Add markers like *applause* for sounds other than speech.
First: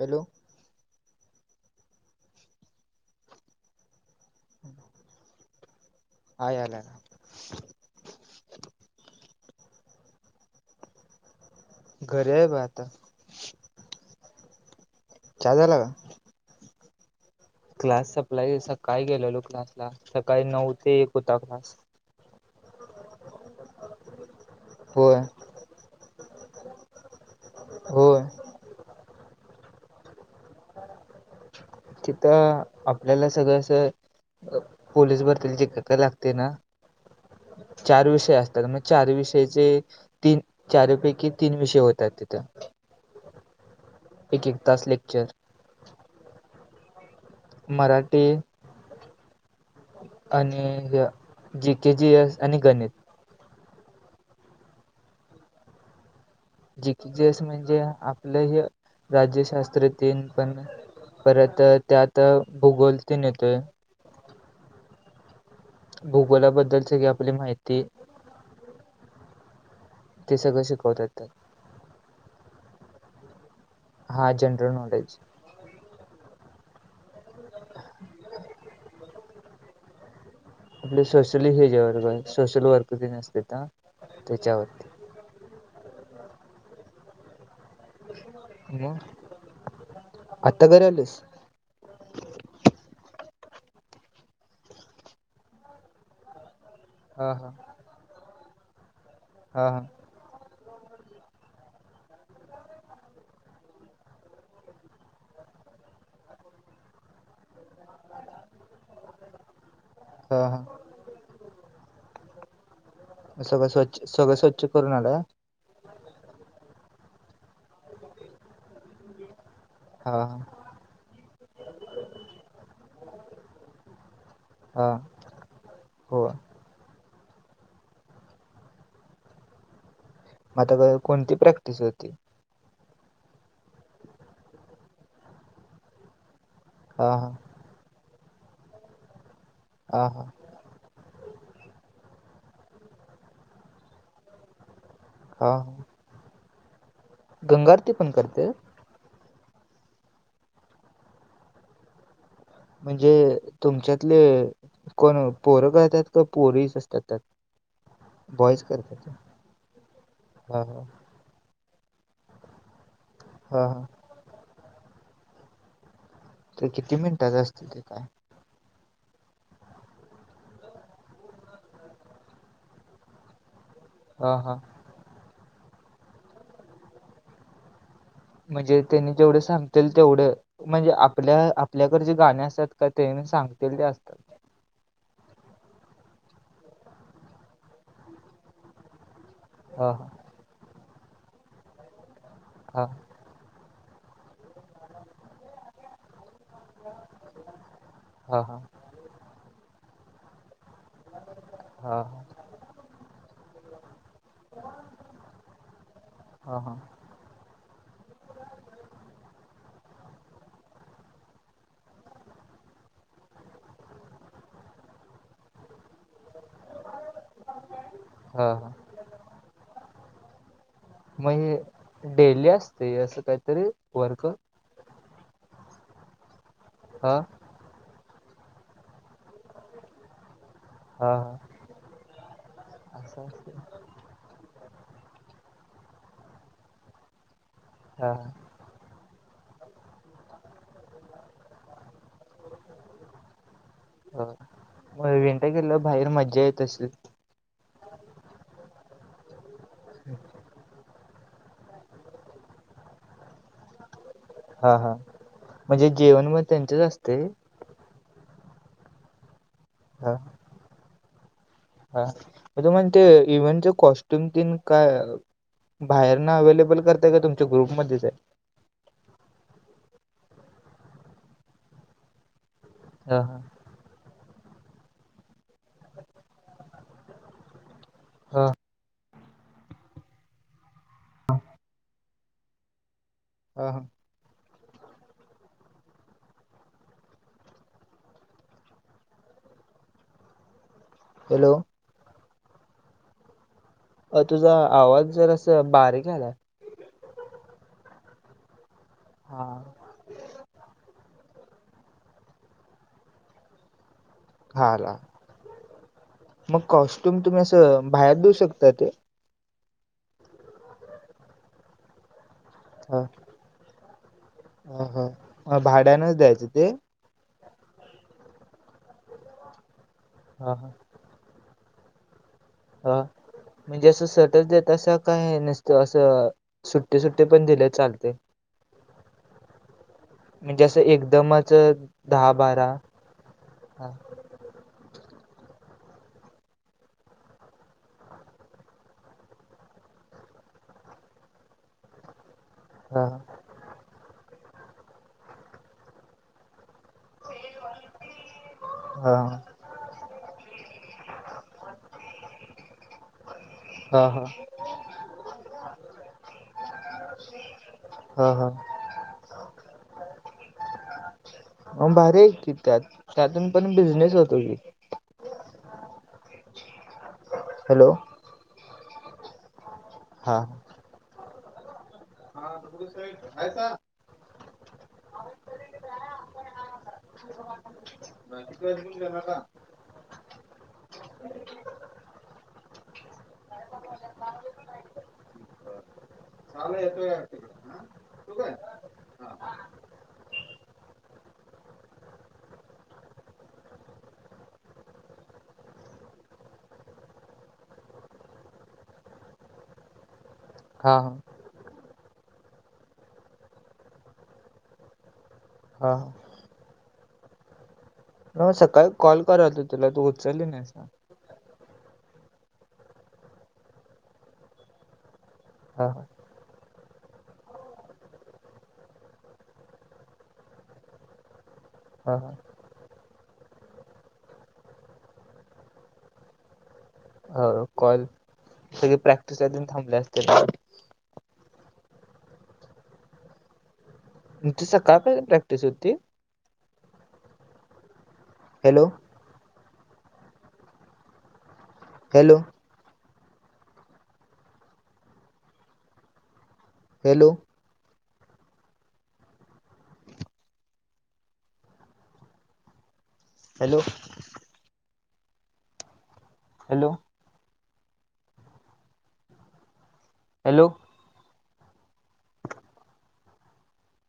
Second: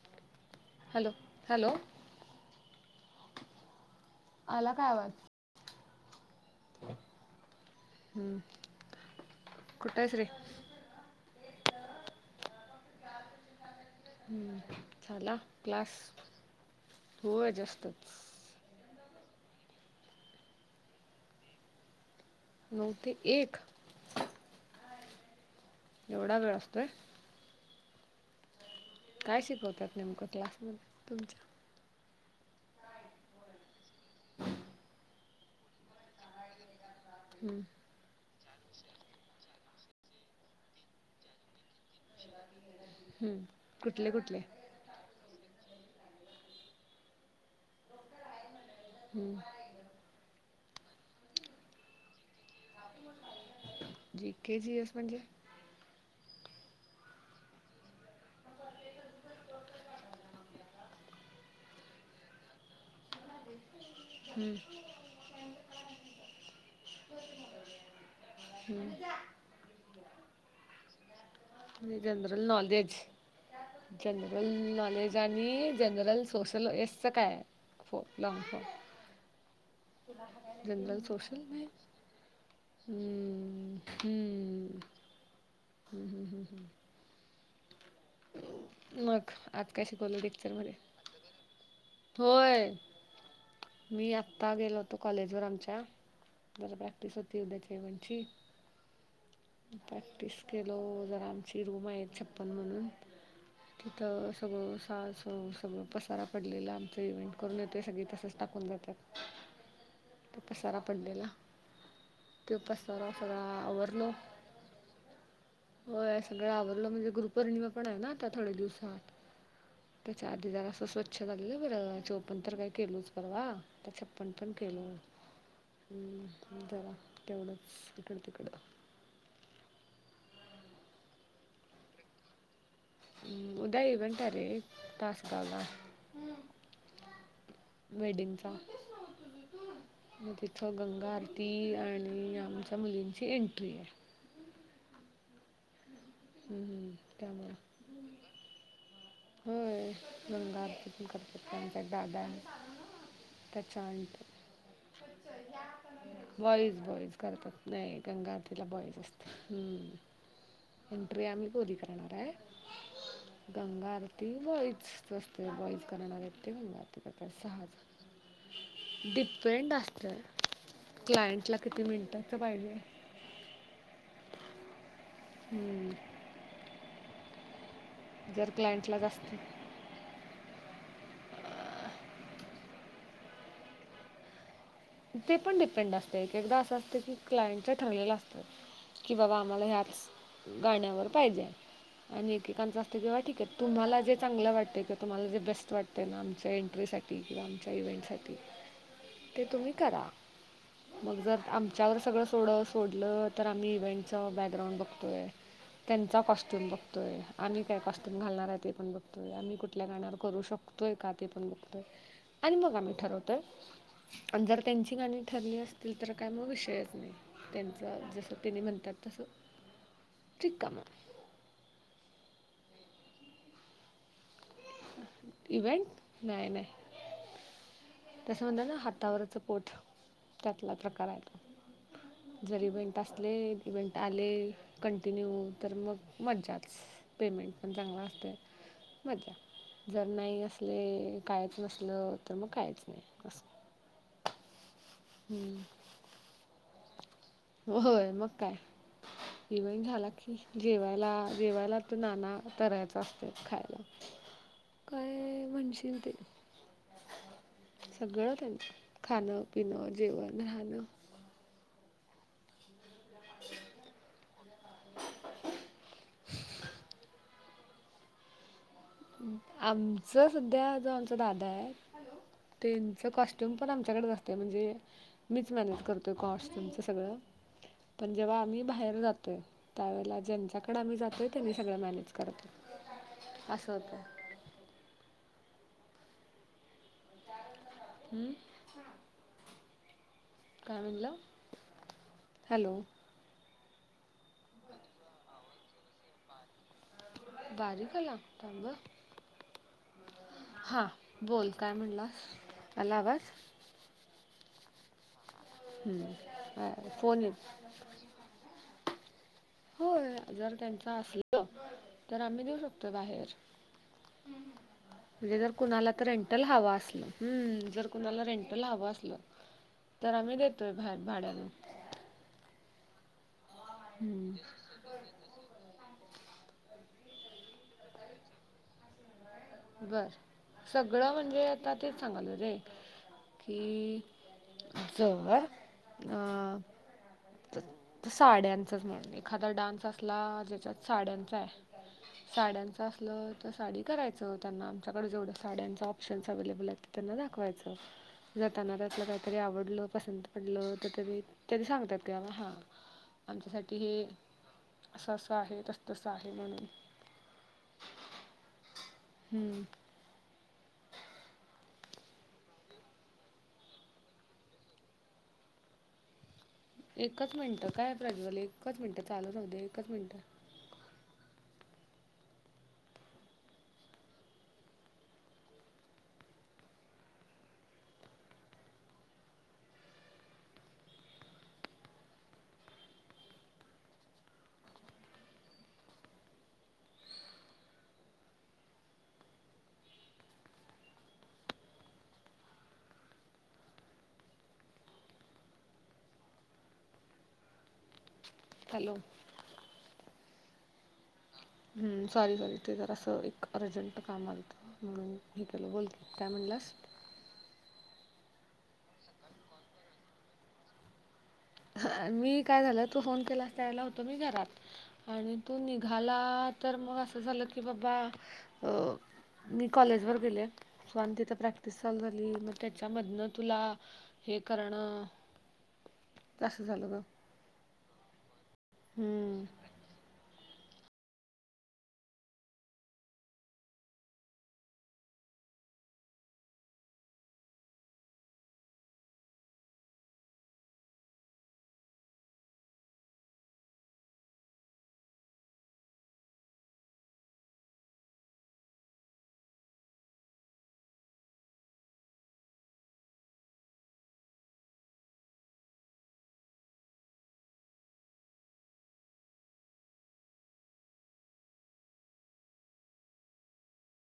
Hello. Hello hello. आला का आवाज. हां यालाय. हम्म कुठं हायस रे. घरी आहे बघ आता. हम्म झाला चहा का? क्लास. हो अज क्लास संपला सकाळी गेलेलो क्लासला, सकाळी नऊ ते एक होता क्लास. नऊ ते एक. होय. एवढा वेळ असतोय. होय. काय शिकवत्यात नेमकं, क्लासमध्ये तुमच्या. तिथं आपल्याला सगळं असं. पोलीस भरतीला जे, काय काय लागते ना. हम्म. चार विषय असत्यात. मग चार विषयाचे तीन चारपैकी तीन विषय होतात तिथं. हम्म. कुठले कुठले? एक एक तास लेक्चर मराठी. हम्म. आणि जी के जी एस आणि गणित. जी के जी एस म्हणजे, जी के जी एस म्हणजे, आपलंही राज्यशास्त्र तेन पण. परत त्यात भूगोल तेन येतोय. हम्म. भूगोलाबद्दलची ही आपली माहिती. हम्म ते सगळं शिकवत्यातं जनरल नॉलेज, जनरल नॉलेज आणी जनरल सोशल, येसच काय, लॉगफार्म जनरल आपले सोशल, ह्याच्यावर सोशल हम्म- वर्क तेन असत्यात हा हम्म हम्म, त्याच्यावरती हम्, हम्, हम् मग, आज काय शिकवलं आत्ता लेक्चरमध्येे? घरी आलीस होय, मी आत्ता गेलो होतो, कॉलेजवर आमच्या, बरं- बरं ती, हा सती हा उद्या ठेवांची, हा हा *unintelligible* तीस कीलो जरा, आमची रूम आहे, छप्पन म्हणून तिथं सगळं, सास स सगळं, पसारा पडलेला, आमचं इव्हेंट करून येतो, सगळी तसंच टाकून जात त्यात हा हा पसारा पडलेला त्यो पसारा सगळा मग सगळं स्वच्छ आवरलो सगळं स्वच्छ करून आला व्हय, सगळं आवरलं, म्हणजे गुरूपौर्णिमा पण आहे ना, आता थोड्या दिवसात हा त्याच्या हा आधी जरासं, स्वच्छ झालेलं बरं, चोपन तर काय केलच परवा आता छप्पन पण हा केलं, हो मग हंम जरा तेवढंच इकडं -तिकडं म, आता गवा, कोणती प्रॅक्टिस होती? उं, उद्या इव्हेंट हाय रे, तासगावला हा, हा मेडिंगचा हा हा *unintelligible* थं, गंगा आरती आणि आमच्या मुलींची एंट्री आहे. हा हम्म गंगाआरती पण करते? व्हय, गंगाआरती पण करते, ते आमचा दादा आहे म्हणजे, त्याच्या आंट तुमच्यातले कोण, पोरं करत्यात का पोरीस बॉईज असतात बॉईज त्यात? करतात नाही, बॉईज गंगाआरतीला बॉयच करतात असता, हम्म हा, हा प्रिया आम्ही पोरी करणार हाय, हा हा गंगाआर ती बॉईजच असते, बॉईज करणार आहेत ते किती गंगाआरती करता, मिनिटाचं असतं ते सहाचा काय डिपेंड असतं, क्लायंटला किती मिनटाचं पाहिजे? हा, हा हम्म जर म्हणजे, क्लायंटला कोणी जास्त तेवढं सांग? तील तेवढं, म्हणजे आपल्या -आपल्याकडे जे गाणे असतात का, तेनी सांगतील ते असतात? ते पण, डिपेंड असतंय, एक एकदा असं असतं की, क्लायंटच ठरलेलं असतं, की बाबा मला हा ह्याच गाण्यावर पाहिजे आणि एकेकांचं हा असतंय तेंव्हा ठीक आहे तुम्हाला जे चांगलं वाटतंय का? तुम्हाला जे बेस्ट वाटते ना, आमच्या एंट्रीसाठी किंवा आमच्या इव्हेंटसाठी ठीक हा हा हा ते तुम्ही करा, मग जर, आमच्यावर हा सगळं एवढं सोडलं, तर आम्ही इव्हेंट चा बॅकग्राऊंड बघतोय, त्यांचा हा कॉस्ट्यूम बघतोय आम्ही काय, कॉस्ट्युम घालणार हाय, ते पण बघतोय, आम्ही कुठल्या, गाण्यावर करू शकतोय का, ते पण बघतोय? आणि मग आम्ही ठरवतोय, पण जर त्यांची गाणी, ठरली असतील, तर काय मग विषयच नाही. त्यांच, जसं हा त्यांनी हा म्हणत्यात, तसं ठीक काम आहे मग, डेली असते, असं काहीतरी वर्क इव्हेंट नाही नाही. हा. तसं म्हणतात ना हातावरच पोट त्यातला प्रकार हा आहे हा तो. जर इव्हेंट असं असले असते इव्हेंट आले कंटिन्यू, तर मग मज्जाच पेमेंट पण चांगला हा असतोय. मज्जा. जर नाही असले, कायच नसंल तर मग कायच नाही असं. हो. मग *unintelligible* हम्म. गेल बाहेर मज्जा येत असेल. होय मग काय. एव्हेन्ट झाला की जेवाय जेवायला तर नाना तऱ्हाच असतं खायला. हा हा काय म्हणजे म्हणशील ते जेवण मग त्यांचेच असतंय? सगळं त्यांच. खाणं, पिणं, हा जेवण, राहणं. हा. तुम्ही ते इव्हेंटचे कॉस्ट्युम तेनं काय बाहेरन अव्हेलेबल करताय का तुम ते ग्रुपमध्येच आहेत? आमचं सध्या जो आमचा दादा आहे त्यांच हा हा कॉस्ट्युम पण आमच्याकडेच असते म्हणजे मीच मॅनेज करतो कॉस्ट्युमच सगळं. पण जेव्हा आम्ही बाहेर जातोय त्यावेळेला ज्यांच्याकडे आम्ही जातोय त्यांनी सगळं मॅनेज करतात. हा हो हा का? हम्म. काय म्हणला? हॅलो. हॅलो. ताई तुझा आवाज जरासं बारीक आला. बारीक आला थांब हं. हा. हा बोल काय म्हणलास, आला आवाज? हा आला. हम्म. मग अ, कॉस्ट्यूम फोन तुम्ही येत असं बाहेर देऊ शकता ते? होय जर त्यांच असलं, तर आम्ही देऊ शकतो हा बाहेर. हा म्हणजे जर हा कुणाला तर भाड्यानच रेंटल द्यायचं ते हवा असलं. हम्म. जर कुणाला रेंट ला हवं असलं, ‌ तर आम्ही हा हा देतोय बाहेर भाड्यानं. हा म्हणजे असं सटर हम्म देतायसा काय नसतं असं सुट्टी सुट्टी पण दिलंय चालतंय. बरं म्हणजे असं सगळं म्हणजे एकदमच आता तेच दहा सांगलोय रे, बारा हा की जोवर अ तर साड्यांचाच म्हण एखादा डान्स असला ज्याच्यात साड्यांच आहे साड्यांचं हा असलं तर साडी करायचं त्यांना आमच्याकडं जेवढं साड्यांचा ऑप्शन्स अव्हेलेबल आहेत ते त्यांना दाखवायचं. जाताना त्यातलं हा काहीतरी आवडलं, पसंत पडलं तर तरी तेनी सांगत्यात की बाबा हा आमच्यासाठी हा हे हा असं असं आहे तस तसं आहे म्हणून. हा हा. हम्म. अम भारी आहे की त्यात त्यातून पण बिझनेस होतो की. एकच मिनटं हॅलो काय प्रज्वल एकच मिनटं चालू राहू दे एकच मिनटं. आ हा. *unintelligible* Hi sir. *unintelligible* *unintelligible* चावलं येतोय *unintelligible* हा. हॅलो. हा हा. हम्म सॉरी सॉरी ते जरा असं एक अर्जंट काम आलतं म्हणून हेकलो बोल हा की काय म्हणलंस? म सकाळी कॉल करात होतं तुला तू उचलिस नाहीस ना. हा मी काय झालं तु फोन केलास त्या वेळेला होतो मी घरात आणि तू हा निघाला तर मग असं झालं की बाबा अ मी कॉलेज वर गेलेय सो आणि तिथं प्रॅक्ट दिसाल हा झाली हा मग त्याच्यामधनं तुला हे करणं तसं झालं गं. हो कॉल सगळे हम्म. प्रॅक्टिसा देऊन थांबले असते. *unintelligible* तुमची सकाळ पर्यंत प्रॅक्टिस होती? Hello. Hello. Hello. Hello. Hello. Hello.